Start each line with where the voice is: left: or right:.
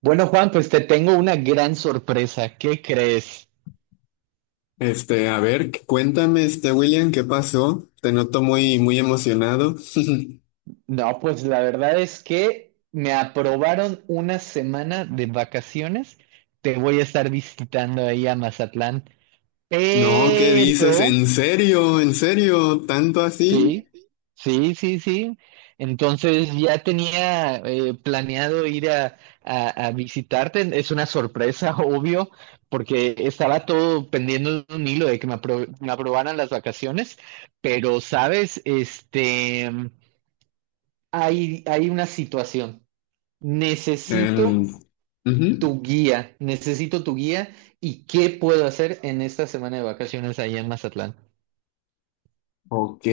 right: Bueno, Juan, pues te tengo una gran sorpresa. ¿Qué crees?
left: A ver, cuéntame, William, ¿qué pasó? Te noto muy, muy emocionado.
right: No, pues la verdad es que me aprobaron una semana de vacaciones. Te voy a estar visitando ahí a Mazatlán,
left: No, ¿qué dices?
right: pero
left: ¿En serio? ¿En serio? ¿Tanto así?
right: Sí, sí, sí, sí. Entonces ya tenía planeado ir a, a visitarte. Es una sorpresa, obvio, porque estaba todo pendiendo de un hilo de que me aprobaran las vacaciones. Pero, ¿sabes? Hay una situación.
left: Em,
right: Necesito
left: Ujú.
right: necesito tu guía y qué puedo hacer en esta semana de vacaciones allá en Mazatlán.
left: Ok,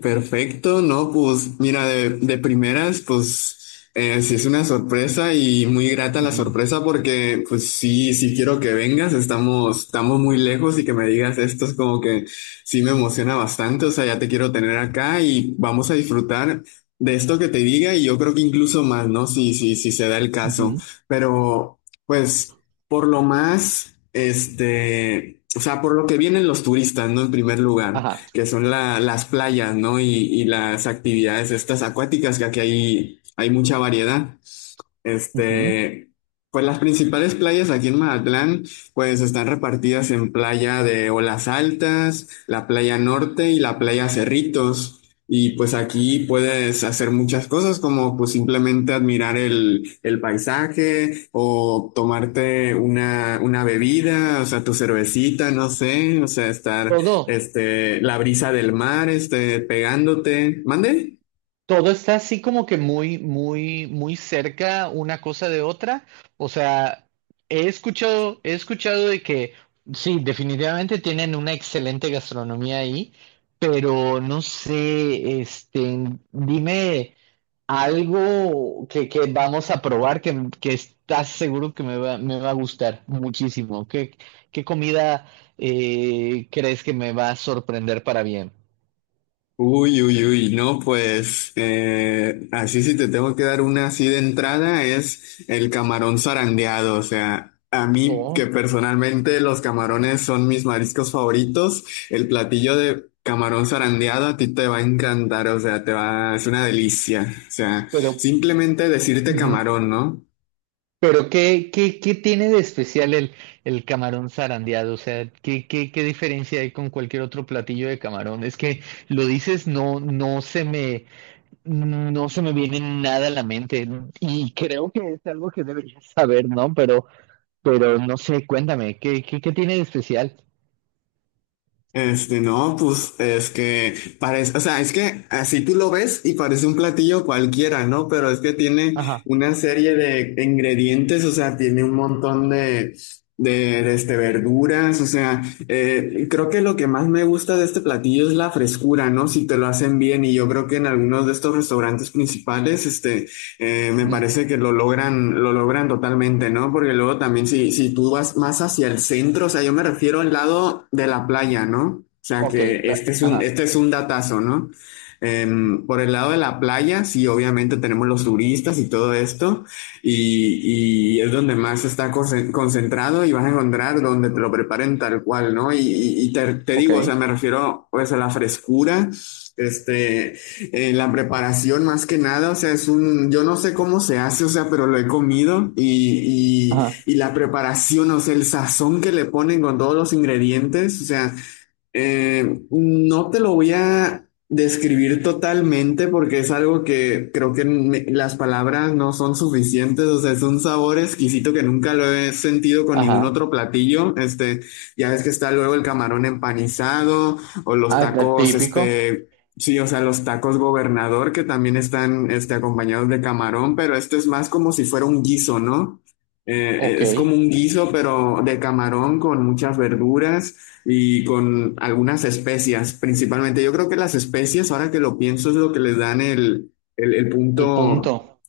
left: perfecto, no, pues mira, de primeras, pues sí es una sorpresa y muy grata la
right: Ujú,
left: sorpresa porque pues sí, sí quiero que vengas, estamos muy lejos y que me digas esto es como que sí me emociona bastante, o sea, ya te quiero tener acá y vamos a disfrutar de esto que te diga y yo creo que incluso más, ¿no? Sí, sí, sí se da el caso,
right: ujú.
left: pero pues por lo más, o sea, por lo que vienen los turistas, ¿no? En primer lugar
right: Ajá.
left: que son las playas, ¿no? Y las actividades estas acuáticas, que aquí hay mucha variedad.
right: Ujú.
left: Este, pues las principales playas aquí en Mazatlán, pues están repartidas en playa de Olas Altas, la playa Norte y la playa Cerritos. Y pues aquí puedes hacer muchas cosas como pues simplemente admirar el paisaje o tomarte una bebida, o sea, tu cervecita, no sé, o sea, estar,
right: Todo.
left: la brisa del mar, pegándote. ¿Mande?
right: Todo está así como que muy, muy, muy cerca una cosa de otra. O sea, he escuchado de que sí, definitivamente tienen una excelente gastronomía ahí, pero no sé, dime algo que vamos a probar que estás seguro que me va a gustar muchísimo. ¿Qué comida crees que me va a sorprender para bien?
left: Uy, uy, uy, no, pues así si te tengo que dar una así de entrada es el camarón zarandeado, o sea, a mí que
right: Oh,
left: personalmente los camarones son mis mariscos favoritos, el platillo de camarón zarandeado a ti te va a encantar, o sea, es una delicia, o sea,
right: pero
left: simplemente decirte
right: Ujú.
left: camarón, ¿no?
right: Pero ¿qué tiene de especial el camarón zarandeado? O sea, ¿qué diferencia hay con cualquier otro platillo de camarón? Es que lo dices, no se me viene nada a la mente. Y creo que es algo que deberías saber, ¿no? Pero, no sé, cuéntame, ¿qué tiene de especial?
left: No, pues es que parece, o sea, es que así tú lo ves y parece un platillo cualquiera, ¿no? Pero es que tiene
right: Ajá.
left: una serie de ingredientes, o sea, tiene un montón de, de verduras, o sea, creo que lo que más me gusta de este platillo es la frescura, ¿no? Si te lo hacen bien y yo creo que en algunos de estos restaurantes principales, me
right: Ujú.
left: parece que lo logran totalmente, ¿no? Porque luego también si tú vas más hacia el centro, o sea, yo me refiero al lado de la playa, ¿no? O sea,
right: Ok,
left: que este es un,
right: ajá.
left: este es un datazo, ¿no? Por el lado de la playa, sí, obviamente tenemos los turistas y todo esto, y es donde más está concentrado y vas a encontrar donde te lo preparen tal cual, ¿no? Y te
right: Ok.
left: digo, o sea, me refiero pues a la frescura, este, la preparación más que nada, o sea, yo no sé cómo se hace, o sea, pero lo he comido y, y,
right: Ajá.
left: y la preparación, o sea, el sazón que le ponen con todos los ingredientes, o sea, no te lo voy a describir totalmente porque es algo que creo que las palabras no son suficientes, o sea, es un sabor exquisito que nunca lo he sentido con ningún
right: Ajá.
left: otro platillo. Ya ves que está luego el camarón empanizado o los
right: Ah,
left: tacos,
right: típico.
left: sí, o sea, los tacos gobernador que también están, acompañados de camarón, pero este es más como si fuera un guiso, ¿no?
right: Ok.
left: Es como un guiso, pero de camarón con muchas verduras y con algunas especias, principalmente. Yo creo que las especias, ahora que lo pienso, es lo que les dan el
right: El
left: punto.
right: punto.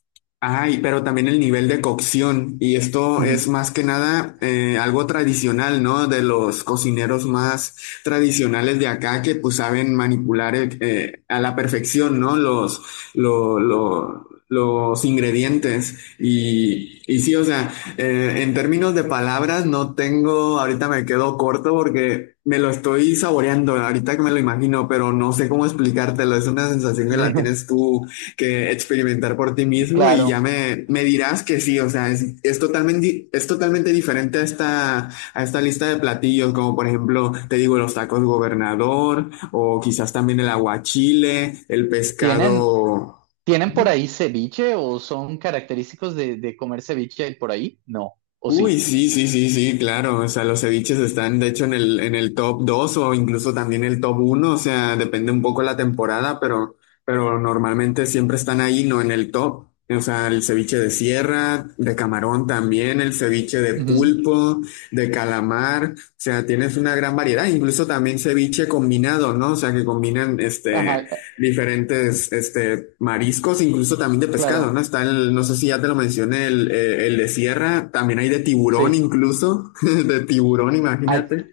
left: Ay, pero también el nivel de cocción. Y esto
right: Ujú.
left: es más que nada algo tradicional, ¿no? De los cocineros más tradicionales de acá que pues saben manipular a la perfección, ¿no? Los ingredientes. Y sí, o sea, en términos de palabras no tengo, ahorita me quedo corto porque me lo estoy saboreando, ahorita que me lo imagino, pero no sé cómo explicártelo. Es una sensación que la tienes tú que experimentar por ti mismo y
right: Claro.
left: ya me dirás que sí, o sea, es totalmente diferente a esta lista de platillos, como por ejemplo, te digo, los tacos gobernador o quizás también el aguachile, el
right: ¿Tienen,
left: pescado.
right: tienen por ahí ceviche o son característicos de comer ceviche por ahí? No, o
left: Uy,
right: sí.
left: sí, sí, sí, sí, claro. O sea, los ceviches están, de hecho, en el top 2 o incluso también el top uno. O sea, depende un poco la temporada, pero normalmente siempre están ahí, no en el top. O sea, el ceviche de sierra, de camarón también, el ceviche de
right: Ujú.
left: pulpo, de calamar. O sea, tienes una gran variedad. Incluso también ceviche combinado, ¿no? O sea, que combinan,
right: Ajá,
left: diferentes mariscos, incluso también de pescado, ¿no?
right: claro,
left: Está no sé si ya te lo mencioné, el de sierra, también hay de tiburón
right: sí.
left: incluso, de tiburón,
right: A-
left: imagínate.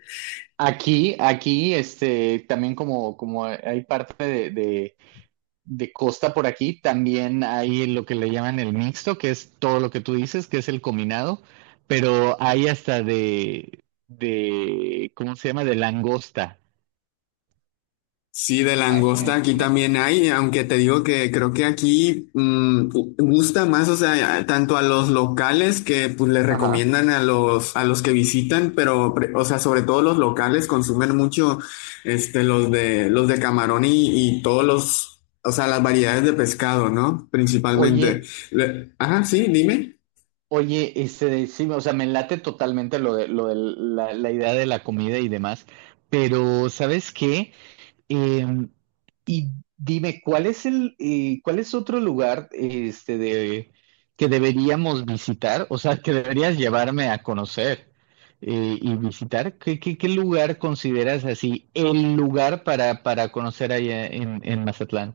right: Aquí, también como hay parte de costa por aquí, también hay lo que le llaman el mixto, que es todo lo que tú dices, que es el combinado, pero hay hasta de, ¿cómo se llama? De langosta.
left: Sí, de
right: Ah,
left: langosta
right: en-
left: aquí también hay, aunque te digo que creo que aquí gusta más, o sea, tanto a los locales que pues les
right: Ajá.
left: recomiendan a los que visitan, o sea, sobre todo los locales consumen mucho los de camarón y todos los, o sea, las variedades de pescado, ¿no? Principalmente.
right: Oye,
left: Ajá, sí, dime.
right: Oye, sí, o sea, me late totalmente lo de la idea de la comida y demás, pero ¿sabes qué? Eh, y dime, ¿cuál es cuál es otro lugar, que deberíamos visitar? O sea, que deberías llevarme a conocer y visitar. ¿Qué lugar consideras así el lugar para conocer allá en Mazatlán?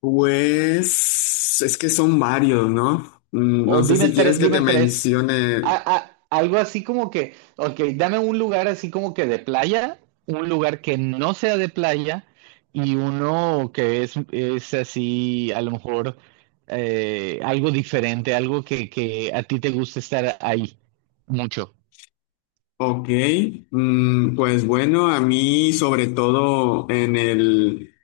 left: Pues es que son varios, ¿no? No
right: O
left: sé
right: dime
left: si quieres
right: tres,
left: que te
right: dime tres.
left: mencione.
right: Algo así como que, ok, dame un lugar así como que de playa, un lugar que no sea de playa y uno que es así, a lo mejor algo diferente, algo que a ti te gusta estar ahí mucho.
left: Ok, pues bueno, a mí sobre todo en el,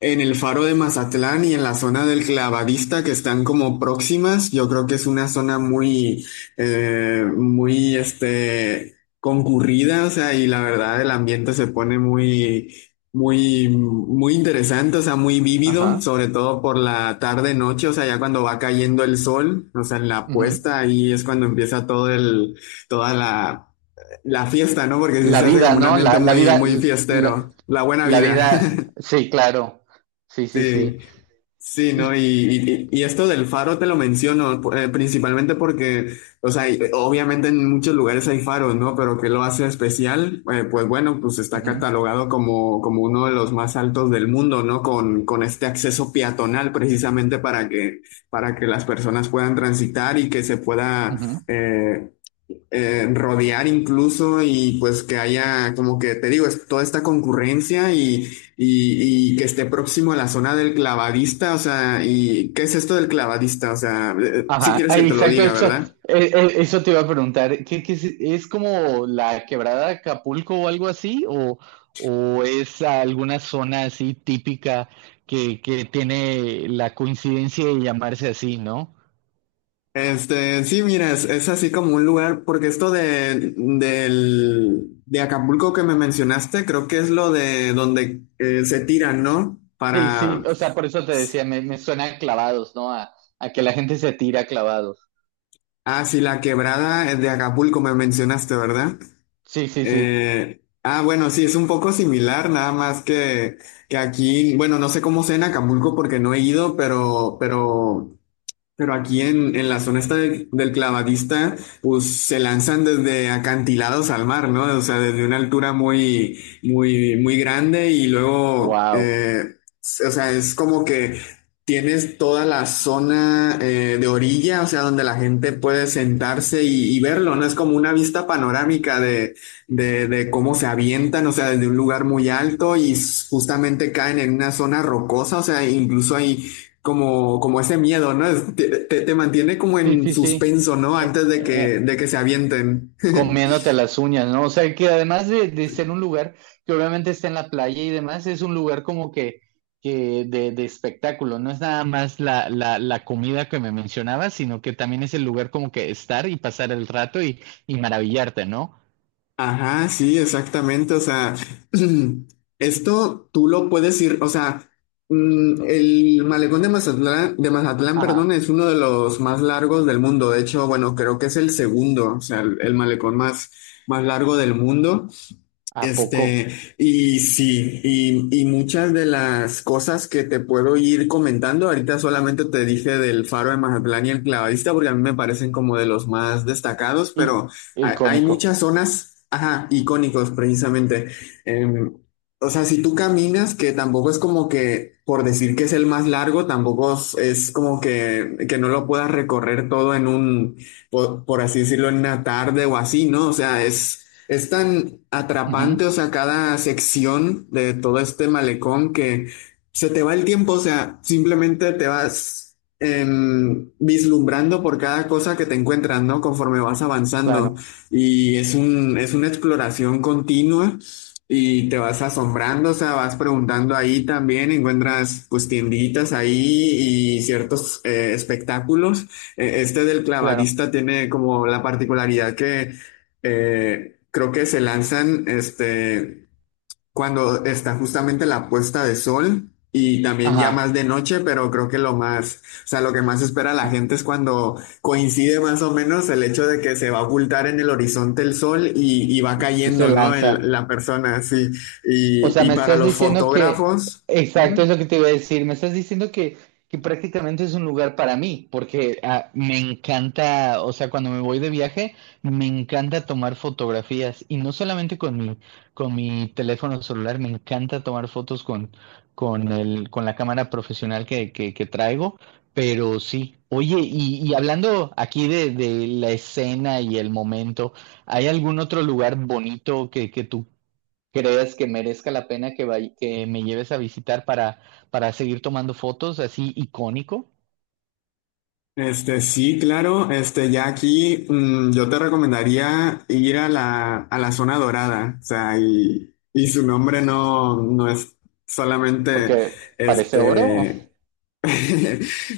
left: en el Faro de Mazatlán y en la zona del Clavadista que están como próximas, yo creo que es una zona muy, muy, concurrida, o sea, y la verdad el ambiente se pone muy, muy, muy interesante, o sea, muy vívido,
right: Ajá.
left: sobre todo por la tarde-noche, o sea, ya cuando va cayendo el sol, o sea, en la
right: Ujú.
left: puesta, ahí es cuando empieza toda la fiesta, ¿no? Porque sí
right: La
left: se hace
right: vida,
left: como un
right: ¿no?
left: ambiente
right: La
left: muy,
right: vida,
left: muy
right: la,
left: fiestero. La buena
right: la
left: vida.
right: vida, sí, claro. Sí, sí,
left: Sí,
right: sí.
left: sí, ¿no? Y,
right: Y,
left: y- y esto del faro te lo menciono, principalmente porque, o sea, obviamente en muchos lugares hay faros, ¿no? ¿Pero qué lo hace especial? Pues bueno, pues está
right: Ujú,
left: catalogado como uno de los más altos del mundo, ¿no? Con este acceso peatonal, precisamente para que las personas puedan transitar y que se pueda
right: ujú.
left: rodear incluso y pues que haya, como que te digo, es toda esta concurrencia y que esté próximo a la zona del clavadista, o sea, ¿y qué es esto del clavadista? O sea, si
right: Ajá,
left: quieres
right: ah,
left: que te lo
right: exacto,
left: diga,
right: eso,
left: ¿verdad?
right: eh, eh, eso te iba a preguntar. ¿Qué es como la quebrada de Acapulco o algo así? ¿O es alguna zona así típica que tiene la coincidencia de llamarse así, ¿no?
left: Sí, mira, es así como un lugar, porque esto de Acapulco que me mencionaste, creo que es lo de donde se tiran, ¿no?
right: Sí, sí, o sea, por eso te decía, me suena a clavados, ¿no? A que la gente se tira a clavados.
left: Ah, sí, la quebrada de Acapulco me mencionaste, ¿verdad?
right: Sí, sí, sí.
left: Ah, bueno, sí, es un poco similar, nada más que aquí, bueno, no sé cómo sea en Acapulco porque no he ido, pero aquí en la zona esta del clavadista, pues se lanzan desde acantilados al mar, ¿no? O sea, desde una altura muy, muy, muy grande y luego,
right: Wow.
left: o sea, es como que tienes toda la zona de orilla, o sea, donde la gente puede sentarse y verlo, ¿no? Es como una vista panorámica de cómo se avientan, o sea, desde un lugar muy alto y justamente caen en una zona rocosa, o sea, incluso hay como ese miedo, ¿no? Te mantiene como
right: Sí,
left: en
right: sí, sí.
left: suspenso, ¿no?
right: Eh,
left: Antes de
right: eh,
left: que, de que se avienten.
right: comiéndote las uñas, ¿no? O sea, que además de ser un lugar que obviamente está en la playa y demás, es un lugar como que de espectáculo, no es nada más la comida que me mencionabas, sino que también es el lugar como que estar y pasar el rato y maravillarte, ¿no?
left: Ajá, sí, exactamente. O sea, esto tú lo puedes ir, o sea, el malecón de Mazatlán, perdón,
right: Ajá,
left: es uno de los más largos del mundo. De hecho, bueno, creo que es el segundo, o sea, el malecón más, más largo del mundo.
right: ¿a
left: Este,
right: poco?
left: y sí, y muchas de las cosas que te puedo ir comentando, ahorita solamente te dije del Faro de Mazatlán y el Clavadista, porque a mí me parecen como de los más destacados,
right: Y,
left: pero hay
right: icónico.
left: muchas zonas, ajá, icónicos precisamente. Em, o sea, si tú caminas, que tampoco es como que, por decir que es el más largo, tampoco es como que no lo puedas recorrer todo en por así decirlo, en una tarde o así, ¿no? O sea, es. Es tan
right: Ujú,
left: atrapante, o sea, cada sección de todo este malecón que se te va el tiempo, o sea, simplemente te vas vislumbrando por cada cosa que te encuentras, ¿no? Conforme vas avanzando.
right: claro,
left: Y es una exploración continua y te vas asombrando, o sea, vas preguntando ahí también, encuentras pues tienditas ahí y ciertos espectáculos. Este del
right: claro.
left: clavadista tiene como la particularidad que creo que se lanzan cuando está justamente la puesta de sol y también ya
right: Ajá,
left: más de noche, pero creo que lo más, o sea, lo que más espera la
right: ah,
left: gente es cuando coincide más o menos el hecho de que se va a ocultar en el horizonte el sol y va
right: y se
left: cayendo, ¿no?
right: lanza.
left: La persona, sí.
right: O sea,
left: Y
right: me
left: para
right: estás
left: los
right: diciendo que,
left: fotógrafos.
right: exacto, es lo que te iba a decir, me estás diciendo que prácticamente es un lugar para mí, porque ah, me encanta, o sea, cuando me voy de viaje, me encanta tomar fotografías, y no solamente con mi teléfono celular, me encanta tomar fotos con la cámara profesional que traigo, pero sí. Oye, y hablando aquí de la escena y el momento, ¿hay algún otro lugar bonito que tú creas que merezca la pena que me lleves a visitar para seguir tomando fotos así icónico?
left: Sí, claro, ya aquí yo te recomendaría ir a la zona dorada, o sea, y su nombre no, no es solamente,
right: Porque parece oro.
left: este,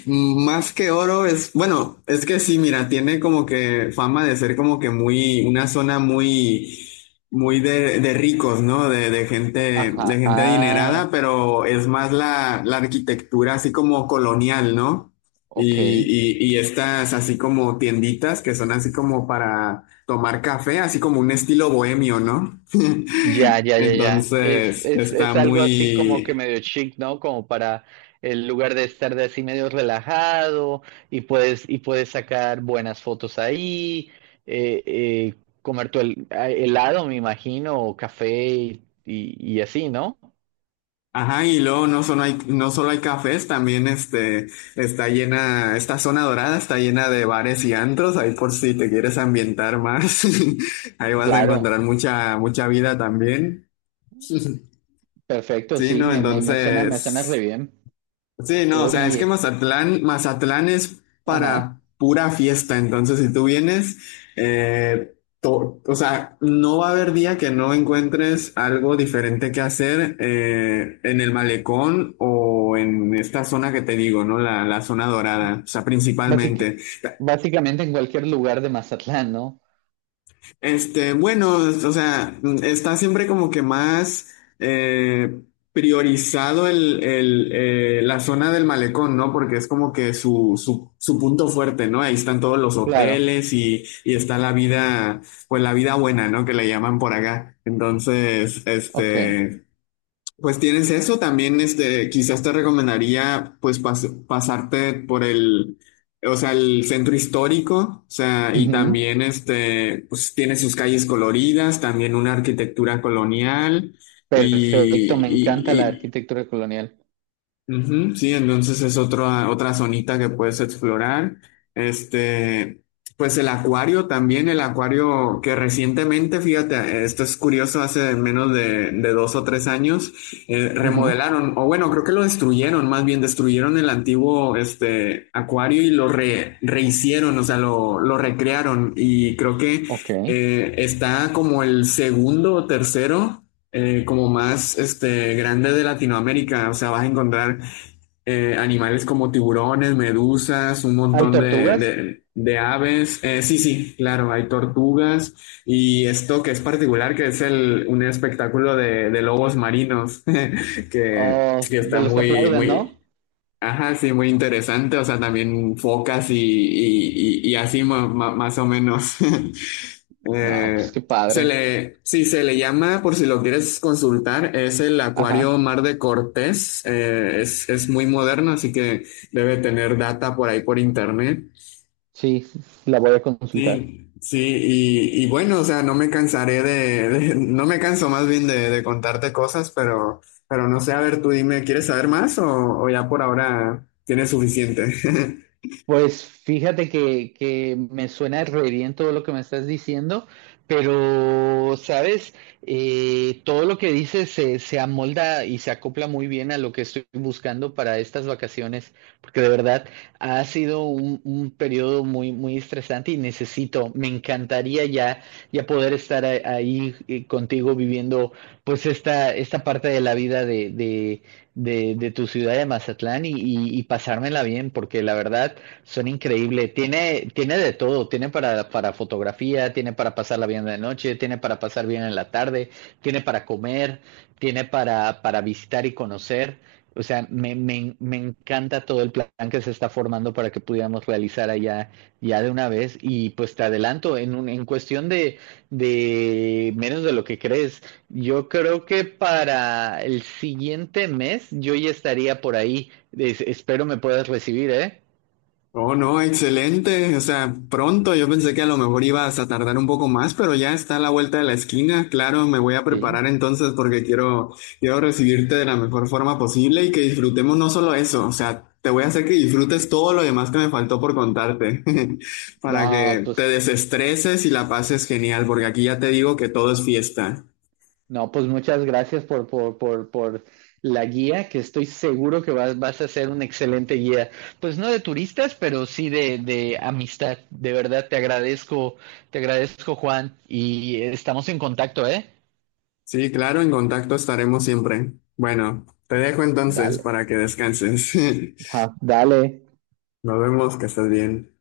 left: más que oro es, bueno, es que sí, mira, tiene como que fama de ser como que muy, una zona muy, muy de ricos, ¿no? De
right: Ajá.
left: gente adinerada,
right: Ah,
left: pero es más la, la arquitectura así como colonial, ¿no?
right: ok.
left: Y, y estas así como tienditas que son así como para tomar café, así como un estilo bohemio, ¿no?
right: Ya, ya, ya, ya. Es,
left: Entonces
right: es,
left: está
right: es algo así como que
left: muy,
right: medio chic, ¿no? Como para el lugar de estar de así medio relajado y puedes sacar buenas fotos ahí, eh, eh, comer tu helado, me imagino, o café y así, ¿no?
left: ajá, y luego no solo hay, no solo hay cafés, también está llena, esta zona dorada está llena de bares y antros, ahí por si te quieres ambientar más, ahí vas a
right: Claro.
left: encontrar mucha, mucha vida también.
right: Perfecto,
left: Sí,
right: sí,
left: ¿no?
right: me suena re
left: Entonces...
right: bien.
left: Sí, no, o sea, es que
right: Oye,
left: Mazatlán, Mazatlán es
right: ajá.
left: para pura fiesta, entonces si tú vienes, o sea, no va a haber día que no encuentres algo diferente que hacer en el malecón o en esta zona que te digo, ¿no? La zona dorada, o sea,
right: Básic-
left: principalmente.
right: básicamente en cualquier lugar de Mazatlán, ¿no?
left: Bueno, o sea, está siempre como que más eh, priorizado la zona del malecón, ¿no? Porque es como que su punto fuerte, ¿no? Ahí están todos los
right: Claro,
left: hoteles y está la vida, pues la vida buena, ¿no? Que le llaman por acá. Entonces,
right: ok.
left: pues tienes eso, también quizás te recomendaría pues pasarte por el, o sea, el centro histórico, o sea, y
right: Ujú.
left: también pues tiene sus calles coloridas, también una arquitectura colonial
right: Perfecto, me encanta la
left: y,
right: arquitectura colonial.
left: ujú, sí, entonces es otra, otra zonita que puedes explorar. Este, pues el acuario también, el acuario que recientemente, fíjate, esto es curioso, hace menos de dos o tres años,
right: Ujú.
left: remodelaron, o bueno, creo que lo destruyeron, más bien destruyeron el antiguo, acuario y lo rehicieron, o sea, lo recrearon y creo que
right: Ok.
left: está como el segundo o tercero como más grande de Latinoamérica. O sea, vas a encontrar animales como tiburones, medusas, un
right: ¿Hay
left: montón
right: tortugas?
left: de aves. Sí, sí, claro, hay tortugas y esto que es particular, que es el, un espectáculo de lobos marinos,
right: Oh,
left: que está
right: de los que
left: muy,
right: aplauden,
left: muy,
right: ¿no?
left: ajá, sí, muy interesante. O sea, también focas y, y así más o menos.
right: No, pues
left: Eh,
right: qué
left: Se
right: padre.
left: le, sí, se le llama, por si lo quieres consultar, es el Acuario
right: Ajá,
left: Mar de Cortés. Es muy moderno, así que debe tener data por ahí por internet.
right: sí, la voy a consultar.
left: Sí, sí, y bueno, o sea, no me cansaré de, no me canso más bien de contarte cosas, pero no sé, a ver, tú dime, ¿quieres saber más o ya por ahora tienes suficiente?
right: Pues fíjate que me suena re bien todo lo que me estás diciendo, pero, ¿sabes? Todo lo que dices se amolda y se acopla muy bien a lo que estoy buscando para estas vacaciones, porque de verdad ha sido un periodo muy, muy estresante y me encantaría ya poder estar ahí contigo viviendo pues esta parte de la vida de tu ciudad de Mazatlán y pasármela bien, porque la verdad... Son increíbles. Tiene de todo. Tiene para fotografía, tiene para pasarla bien de noche, tiene para pasar bien en la tarde, tiene para comer, tiene para visitar y conocer. O sea, me encanta todo el plan que se está formando para que pudiéramos realizar allá ya de una vez. Y pues te adelanto, en cuestión de menos de lo que crees, yo creo que para el siguiente mes yo ya estaría por ahí. Espero me puedas recibir, ¿eh?
left: Oh, no, excelente. O sea, pronto. Yo pensé que a lo mejor ibas a tardar un poco más, pero ya está a la vuelta de la esquina. Claro, me voy a
right: Sí.
left: preparar entonces porque quiero, quiero recibirte de la mejor forma posible y que disfrutemos no solo eso. O sea, te voy a hacer que disfrutes todo lo demás que me faltó por contarte para
right: No,
left: que te
right: pues,
left: desestreses y la pases genial, porque aquí ya te digo que todo es fiesta.
right: no, pues muchas gracias por la guía, que estoy seguro que vas a ser un excelente guía. Pues no de turistas, pero sí de amistad. De verdad, te agradezco, Juan, y estamos en contacto, ¿eh?
left: Sí, claro, en contacto estaremos siempre. Bueno, te dejo entonces
right: Dale.
left: para que descanses.
right: Ajá, dale.
left: Nos vemos, que estés bien.